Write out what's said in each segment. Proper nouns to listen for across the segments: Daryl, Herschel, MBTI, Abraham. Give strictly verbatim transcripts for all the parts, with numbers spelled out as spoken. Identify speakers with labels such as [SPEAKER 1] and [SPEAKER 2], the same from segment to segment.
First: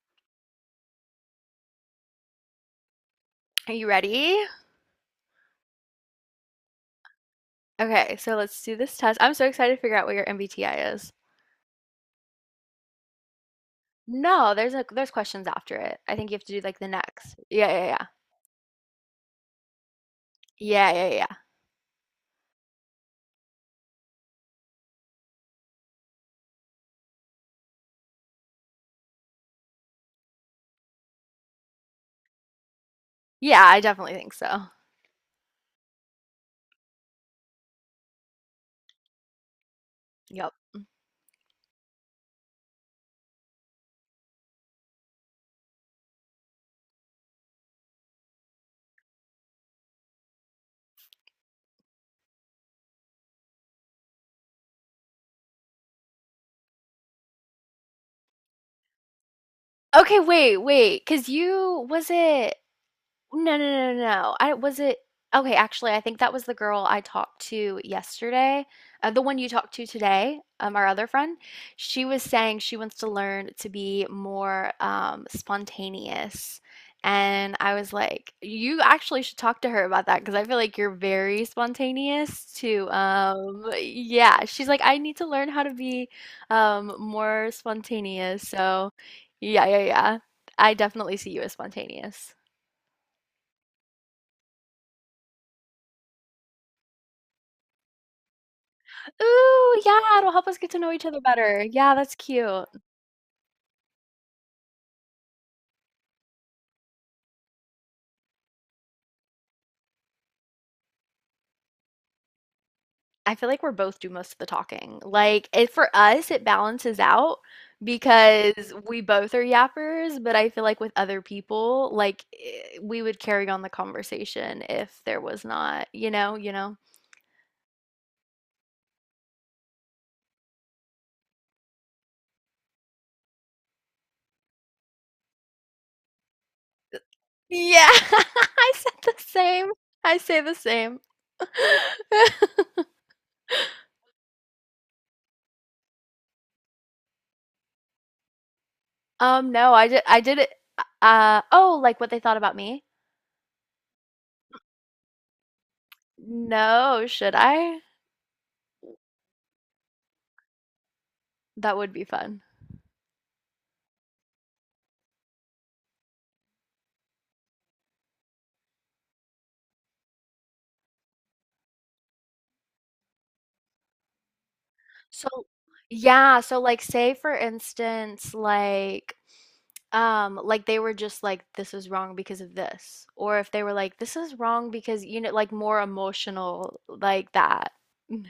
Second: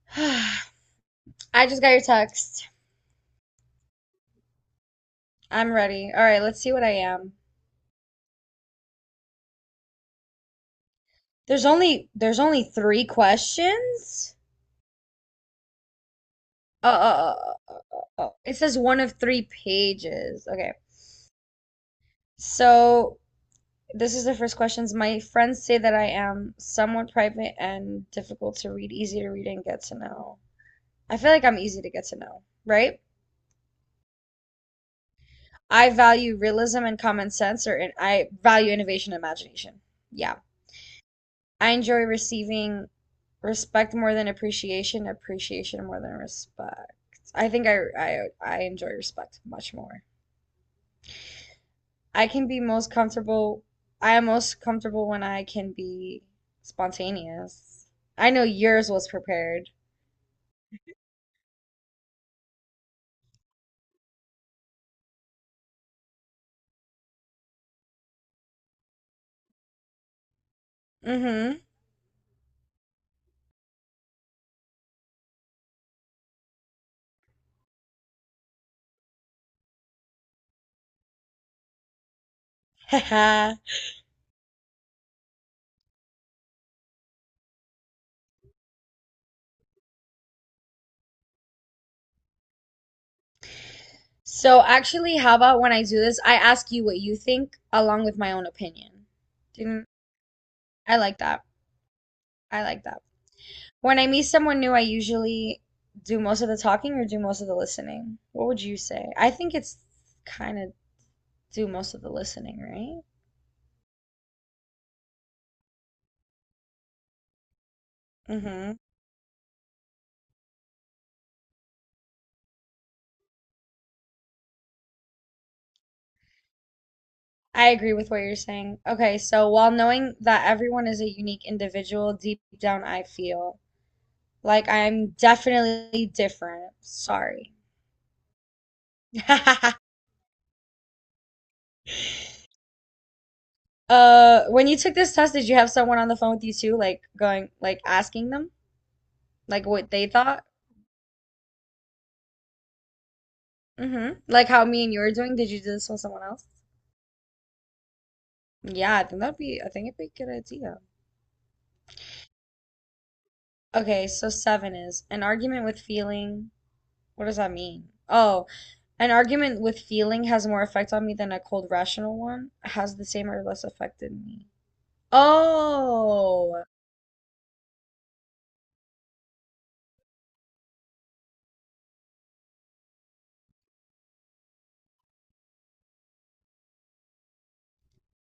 [SPEAKER 1] I just got your text.
[SPEAKER 2] Are you ready?
[SPEAKER 1] I'm ready. All right, let's see what I am.
[SPEAKER 2] Okay, so let's do this test. I'm so excited to figure out what your M B T I is.
[SPEAKER 1] There's only there's only three questions?
[SPEAKER 2] No, there's a there's questions after it. I think you have to do like
[SPEAKER 1] Uh,
[SPEAKER 2] the
[SPEAKER 1] uh,
[SPEAKER 2] next.
[SPEAKER 1] uh,
[SPEAKER 2] Yeah,
[SPEAKER 1] uh,
[SPEAKER 2] yeah, yeah.
[SPEAKER 1] uh, uh. it says one of three pages. Okay.
[SPEAKER 2] Yeah, yeah, yeah.
[SPEAKER 1] So this is the first questions. My friends say that I am somewhat private and difficult to read, easy to read and get to know. I feel like I'm easy to get to know, right?
[SPEAKER 2] Yeah, I definitely think so.
[SPEAKER 1] I value realism and common sense, or in, I value innovation and imagination. Yeah.
[SPEAKER 2] Yep.
[SPEAKER 1] I enjoy receiving respect more than appreciation, appreciation more than respect. I think I I I enjoy respect much more. I can be most comfortable I am most comfortable when I can be spontaneous. I know yours was prepared.
[SPEAKER 2] Okay, wait, wait, because you was it. No, no, no, no, no. I was it. Okay, actually, I think that was the girl I talked to yesterday. Uh, the one you talked to today, um, our other friend.
[SPEAKER 1] Mm-hmm.
[SPEAKER 2] She was saying she wants to learn to be more um, spontaneous. And I was like, you actually should talk to her about that because I feel like you're very spontaneous too.
[SPEAKER 1] Haha.
[SPEAKER 2] Um, yeah, she's like, I need to learn how to be um, more spontaneous. So, yeah, yeah, yeah. I definitely see you as spontaneous.
[SPEAKER 1] So actually, how about when I do this, I ask you what you think along with my own opinion.
[SPEAKER 2] Ooh,
[SPEAKER 1] Didn't
[SPEAKER 2] yeah, it'll help us get to know
[SPEAKER 1] I
[SPEAKER 2] each
[SPEAKER 1] like
[SPEAKER 2] other
[SPEAKER 1] that?
[SPEAKER 2] better. Yeah, that's
[SPEAKER 1] I
[SPEAKER 2] cute.
[SPEAKER 1] like that. When I meet someone new, I usually do most of the talking or do most of the listening. What would you say? I think it's kind of do most of the listening,
[SPEAKER 2] I feel like we're both do most of the talking. Like, it for us, it balances out
[SPEAKER 1] right?
[SPEAKER 2] because
[SPEAKER 1] Mm-hmm.
[SPEAKER 2] we both are yappers, but I feel like with other people, like eh, we would carry on the conversation if there was not, you know, you know.
[SPEAKER 1] I agree with what you're saying. Okay, so while knowing that everyone is a unique individual, deep down I feel like I'm definitely different. Sorry.
[SPEAKER 2] Yeah, I said the same. I say the same.
[SPEAKER 1] Uh, when you took this test, did you have someone on the phone with you too, like going, like asking them,
[SPEAKER 2] Um,
[SPEAKER 1] like
[SPEAKER 2] no, I
[SPEAKER 1] what
[SPEAKER 2] did
[SPEAKER 1] they
[SPEAKER 2] I did
[SPEAKER 1] thought?
[SPEAKER 2] it. uh oh, like what they thought about me?
[SPEAKER 1] Mm-hmm. Like how me and you were doing? Did you do this with someone else?
[SPEAKER 2] No, should I?
[SPEAKER 1] Yeah, I think that'd be, I think it'd be a good idea.
[SPEAKER 2] That would be fun.
[SPEAKER 1] Okay, so seven is an argument with feeling. What does that mean? Oh, an argument with feeling has more effect on me than a cold rational one. Has the same or less effect in me.
[SPEAKER 2] So, yeah, so
[SPEAKER 1] Oh,
[SPEAKER 2] like say for instance, like um like they were just like this is wrong because of this or if they were like this is wrong because you know like more emotional like that.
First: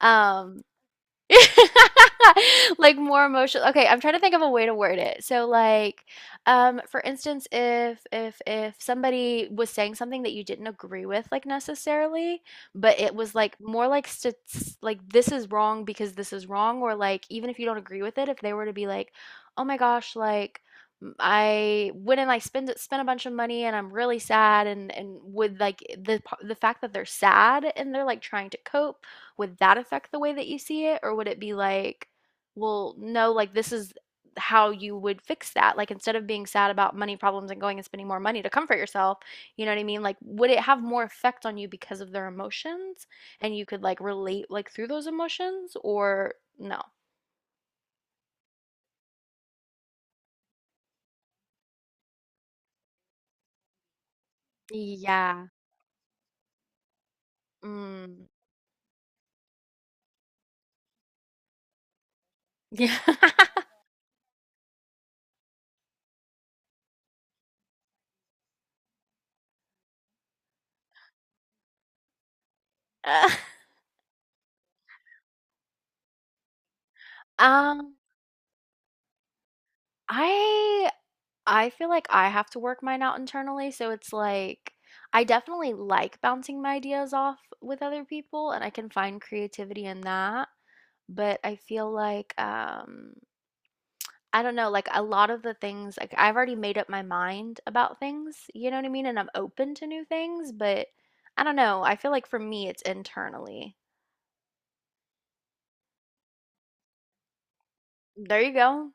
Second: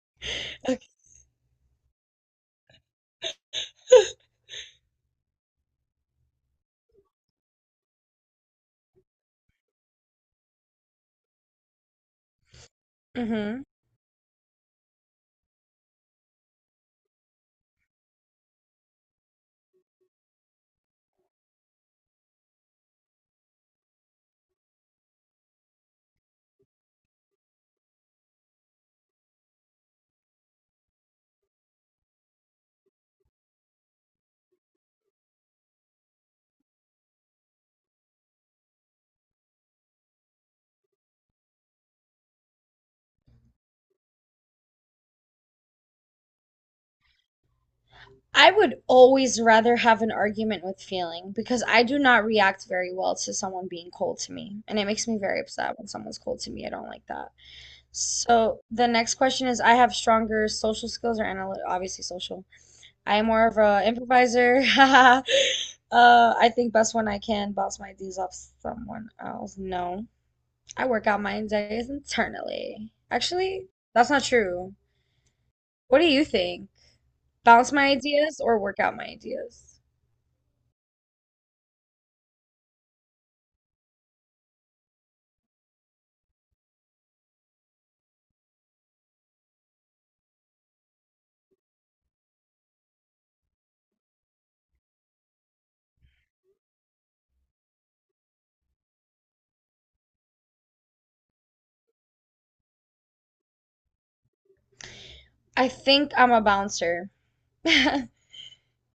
[SPEAKER 2] Um
[SPEAKER 1] okay.
[SPEAKER 2] like more emotional. Okay, I'm trying to think of a way to word it. So like um for instance if if if somebody was saying something that you didn't agree with like necessarily, but it was like
[SPEAKER 1] Hmm.
[SPEAKER 2] more like st- s- like this is wrong because this is wrong or like even if you don't agree with it if they were to be like, "Oh my gosh, like m- I went and I spent spent a bunch of money and I'm really sad and and would like the p- the fact that they're sad and they're like trying to cope would that affect the way that you see it? Or would it be like, well, no, like this is how you would fix that? Like instead of being sad about money problems and going and spending more money to comfort yourself, you know what I mean? Like, would it have more effect on you because of their emotions and you could like relate like through those emotions or no?
[SPEAKER 1] I would always rather have an argument with feeling because I do not react very well to someone being cold to me. And it makes me very
[SPEAKER 2] Yeah.
[SPEAKER 1] upset when someone's cold to me. I don't like that.
[SPEAKER 2] Mm.
[SPEAKER 1] So the next question is I have stronger social skills or analytical, obviously social.
[SPEAKER 2] Yeah.
[SPEAKER 1] I'm more of a improviser. Uh, I think best when I can bounce my ideas off someone else. No, I work out my ideas internally. Actually, that's not true. What do you think? Bounce my
[SPEAKER 2] Um,
[SPEAKER 1] ideas or work out my ideas?
[SPEAKER 2] I I feel like I have to work mine out internally, so it's like I definitely like bouncing my ideas off with other people and I can find creativity in that, but I feel like um I don't know, like a lot of the things like I've already made up my mind about things, you know what I mean? And I'm open to new things, but I don't know, I feel like for me it's internally.
[SPEAKER 1] I think I'm a bouncer.
[SPEAKER 2] There you go.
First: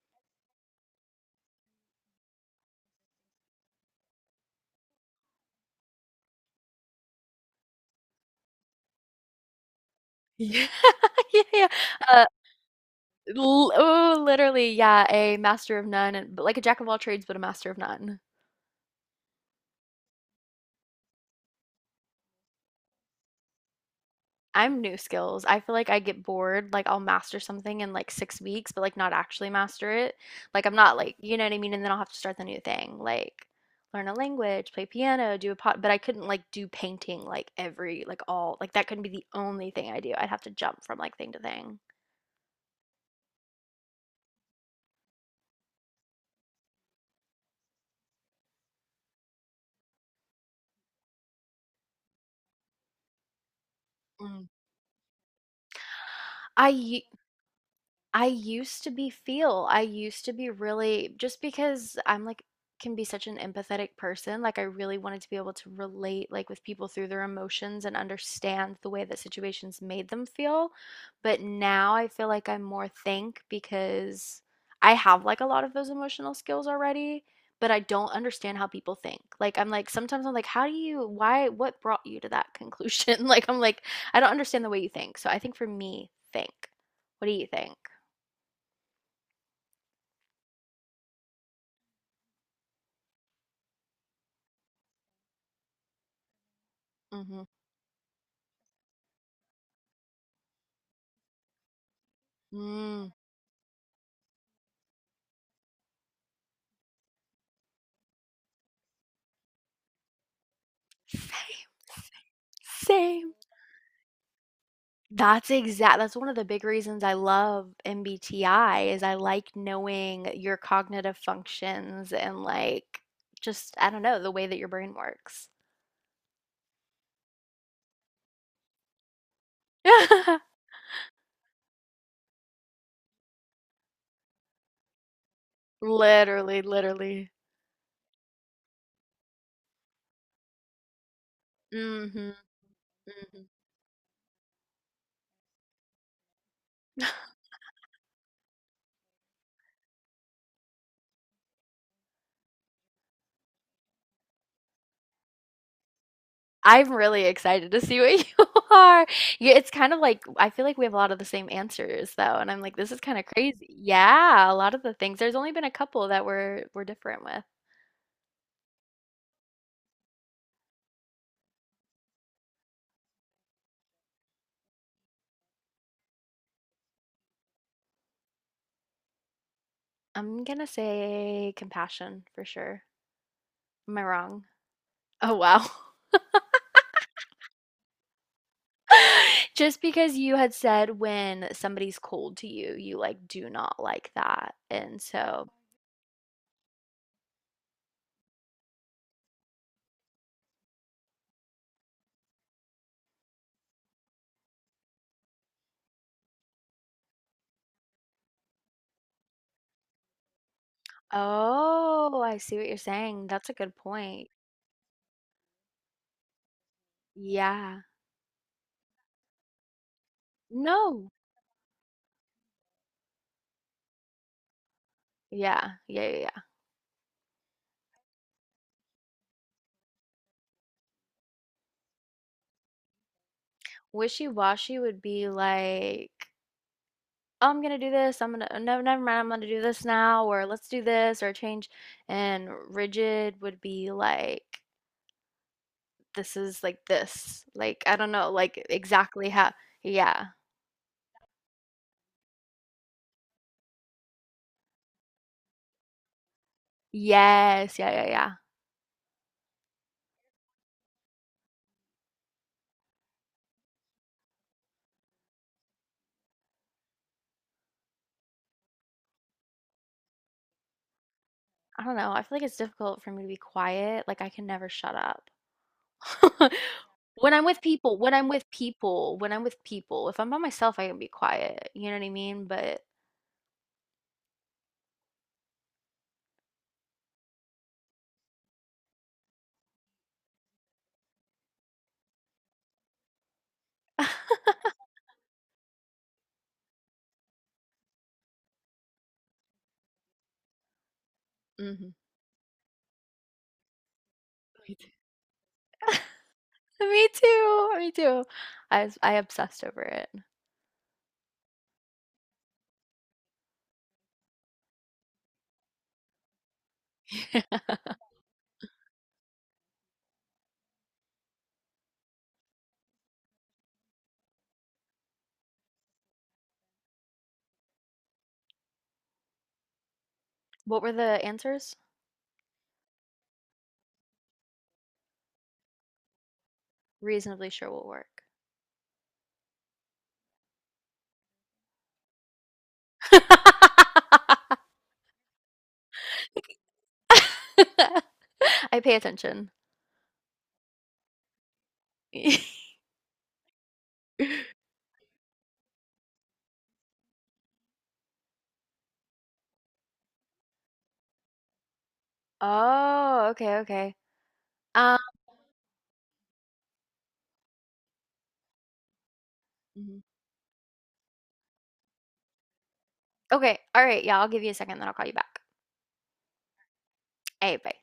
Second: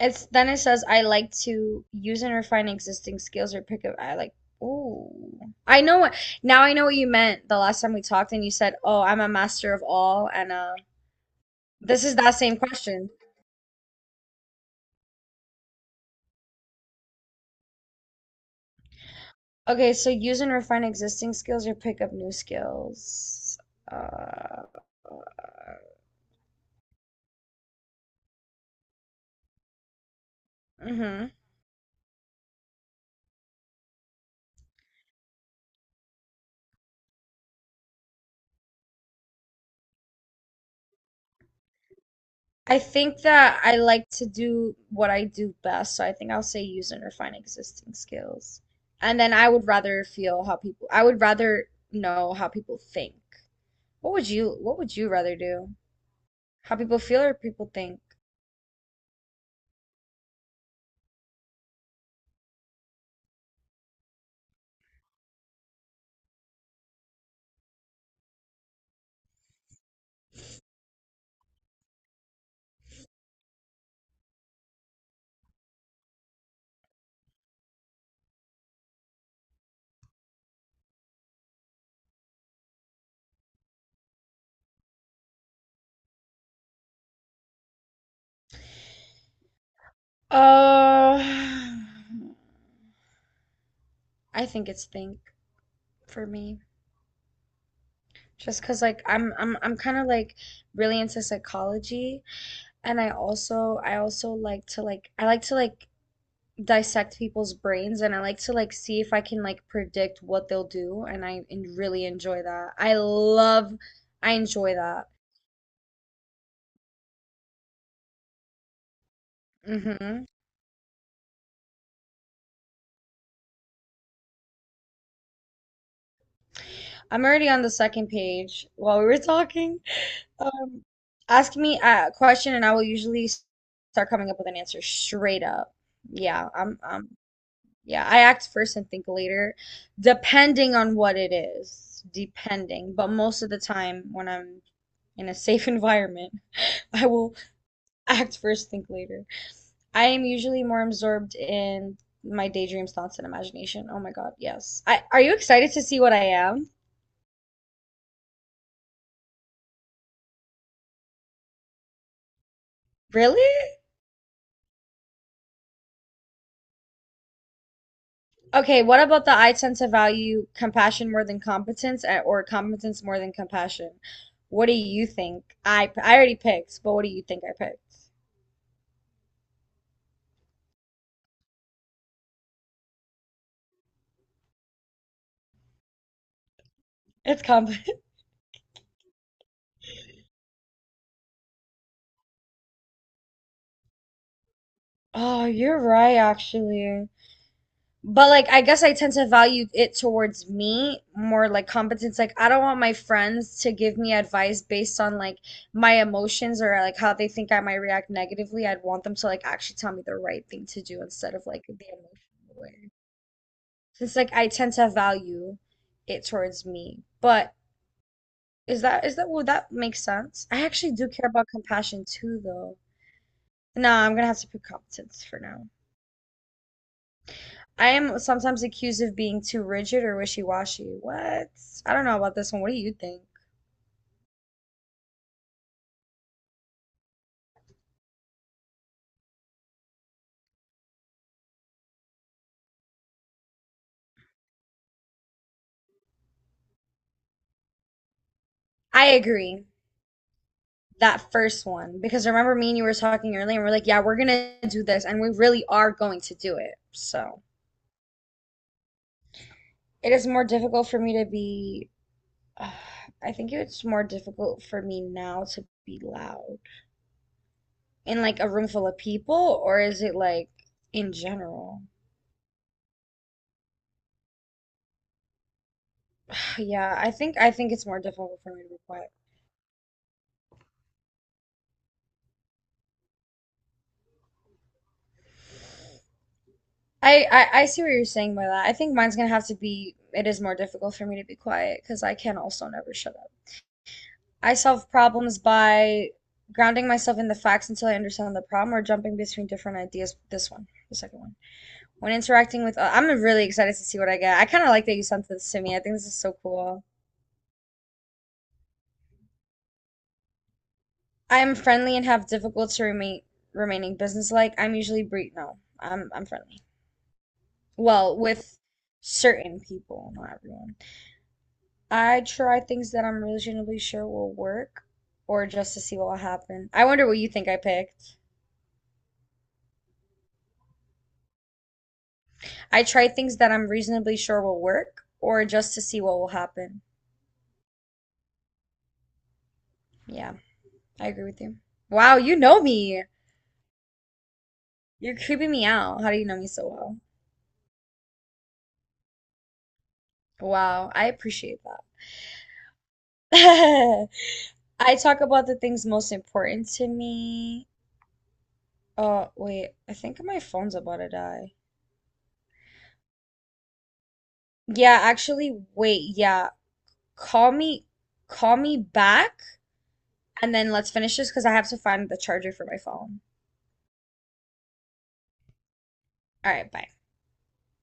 [SPEAKER 1] It's then it says I like to use and refine existing skills or pick up. I like. Ooh, I know what now. I know what you meant the last time we talked, and you said, "Oh, I'm a master of all," and
[SPEAKER 2] Yeah,
[SPEAKER 1] uh,
[SPEAKER 2] yeah, yeah.
[SPEAKER 1] this is
[SPEAKER 2] Uh,
[SPEAKER 1] that same question.
[SPEAKER 2] l oh, literally, yeah, a master of none, and, but like a jack of all trades, but a master of none.
[SPEAKER 1] Okay, so use and refine existing skills or pick up new skills. Uh,
[SPEAKER 2] I'm new skills. I feel like I get bored. Like I'll master something in like six weeks, but like not actually master it. Like I'm not like,
[SPEAKER 1] hmm
[SPEAKER 2] you know what I mean? And then I'll have to start the new thing. Like learn a language, play piano, do a pot, but I couldn't like do painting like every, like all, like that couldn't be the only thing I do. I'd have to jump from like thing to thing.
[SPEAKER 1] I think that I like to do what I do best, so I think I'll say use and refine existing skills. And then I would rather feel how people, I would rather know how people think. What would
[SPEAKER 2] Mm.
[SPEAKER 1] you, what would you rather do? How people
[SPEAKER 2] I
[SPEAKER 1] feel or people think?
[SPEAKER 2] I used to be feel. I used to be really just because I'm like can be such an empathetic person, like I really wanted to be able to relate like with people through their emotions and understand the way that situations made them feel. But now I feel like I'm more think because I have like a lot of those emotional skills already, but I don't understand how people think. Like I'm like sometimes I'm like how do you why what brought you to that conclusion? Like I'm like I don't understand the way you think. So I think for me, think. What do you think?
[SPEAKER 1] Uh, I think it's think for me.
[SPEAKER 2] Mhm.
[SPEAKER 1] Just cause like I'm I'm I'm kind of like really into psychology and I
[SPEAKER 2] Mm.
[SPEAKER 1] also I also like to like I like to like dissect people's brains and I like to like see if I can like predict what they'll do and I
[SPEAKER 2] Same.
[SPEAKER 1] en- really enjoy that. I
[SPEAKER 2] Same.
[SPEAKER 1] love I enjoy that.
[SPEAKER 2] That's exact. That's one of the big reasons I love M B T I is I like
[SPEAKER 1] Hmm.
[SPEAKER 2] knowing your cognitive functions and like just I don't know the way that your brain works.
[SPEAKER 1] I'm already on the second page while we were talking. Um, ask me a question and I will usually s- start coming up with an answer straight up. Yeah,
[SPEAKER 2] Literally,
[SPEAKER 1] I'm I'm
[SPEAKER 2] literally.
[SPEAKER 1] yeah, I act first and think later, depending on what it is.
[SPEAKER 2] Hmm.
[SPEAKER 1] Depending. But most
[SPEAKER 2] Hmm.
[SPEAKER 1] of the time, when I'm in a safe environment, I will act first, think later. I am usually more absorbed in my daydreams, thoughts, and imagination. Oh my God, yes. I, are you excited to see what I am?
[SPEAKER 2] I'm really excited to see what you are. Yeah, it's kind of like I feel like we have a lot of the same answers though, and I'm like, this is kind of
[SPEAKER 1] Really?
[SPEAKER 2] crazy. Yeah, a lot of the things. There's only been a couple that we're we're different with.
[SPEAKER 1] Okay, what about the I tend to value compassion more than competence eh, or competence more than compassion? What do you think? I I already picked, but what do you think I picked?
[SPEAKER 2] I'm gonna say compassion for sure. Am I wrong? Oh, wow.
[SPEAKER 1] It's competence.
[SPEAKER 2] Just because you had said when somebody's cold to you, you like do not like that. And
[SPEAKER 1] Oh,
[SPEAKER 2] so,
[SPEAKER 1] you're right, actually. But like, I guess I tend to value it towards me more like competence. Like, I don't want my friends to give me advice based on like my emotions or like how they think I might react negatively. I'd want them to like actually tell me the right thing to do instead of like the
[SPEAKER 2] oh, I
[SPEAKER 1] emotional
[SPEAKER 2] see what you're
[SPEAKER 1] way.
[SPEAKER 2] saying. That's a good
[SPEAKER 1] Since
[SPEAKER 2] point.
[SPEAKER 1] like I tend to value it towards me. But
[SPEAKER 2] Yeah.
[SPEAKER 1] is that is that would that make sense? I actually do
[SPEAKER 2] No.
[SPEAKER 1] care about compassion too, though. No, I'm gonna have to pick competence for now.
[SPEAKER 2] Yeah. Yeah. Yeah. Yeah.
[SPEAKER 1] I am sometimes accused of being too rigid or wishy-washy. What? I don't know about this one. What do you think?
[SPEAKER 2] Wishy-washy would be like, oh, I'm gonna do this. I'm gonna, no, never mind. I'm gonna do this now, or let's do this, or change. And rigid would be like, this is like this. Like, I don't know, like
[SPEAKER 1] I
[SPEAKER 2] exactly how
[SPEAKER 1] agree.
[SPEAKER 2] yeah.
[SPEAKER 1] That first one, because remember me and you were talking earlier, and we're like, yeah, we're gonna do this, and we really are going to do it. So
[SPEAKER 2] Yes, yeah, yeah, yeah.
[SPEAKER 1] it is more difficult for me to be. Uh, I think it's more difficult for me now to be loud in like a room full of people, or is it like in general?
[SPEAKER 2] I don't know. I feel like it's difficult for me to be quiet. Like I can never shut up.
[SPEAKER 1] Yeah, I
[SPEAKER 2] When
[SPEAKER 1] think
[SPEAKER 2] I'm
[SPEAKER 1] I
[SPEAKER 2] with
[SPEAKER 1] think it's
[SPEAKER 2] people,
[SPEAKER 1] more
[SPEAKER 2] when I'm
[SPEAKER 1] difficult
[SPEAKER 2] with
[SPEAKER 1] for me to be quiet.
[SPEAKER 2] people, when I'm with people, if I'm by myself, I can be quiet. You know what I mean? But
[SPEAKER 1] I, I I see what you're saying by that. I think mine's gonna have to be it is more difficult for me to be quiet because I can also never shut up. I solve problems by grounding myself in the facts until I understand the problem or jumping between different ideas. This one, the second one.
[SPEAKER 2] mhm.
[SPEAKER 1] When interacting with, uh, I'm really excited to see what I get. I kind of
[SPEAKER 2] Me
[SPEAKER 1] like
[SPEAKER 2] too.
[SPEAKER 1] that you sent this to me. I think this is so cool.
[SPEAKER 2] Me too. Me too. I was- I obsessed over it.
[SPEAKER 1] I am friendly and have difficulty remain remaining businesslike. I'm usually bre no, I'm I'm friendly. Well, with certain people, not everyone. I try things that I'm reasonably sure will work or just to see what will happen. I wonder what you think I picked.
[SPEAKER 2] What were the answers?
[SPEAKER 1] I try things that I'm reasonably sure will work or just to see what will happen.
[SPEAKER 2] Reasonably sure will work.
[SPEAKER 1] Yeah, I agree with you. Wow, you know me. You're creeping me out. How do you know me so well?
[SPEAKER 2] I pay attention.
[SPEAKER 1] Wow, I appreciate that. I talk about the things most important to me. Oh, wait, I think my phone's about to die.
[SPEAKER 2] Oh, okay, okay. Um,
[SPEAKER 1] Yeah, actually, wait, yeah. Call me call me back
[SPEAKER 2] mhm.
[SPEAKER 1] and then let's finish this because I have to find the charger for my phone.
[SPEAKER 2] Okay. All right. Yeah, I'll give you a second, then I'll call you back.
[SPEAKER 1] All right, bye.
[SPEAKER 2] Hey, bye.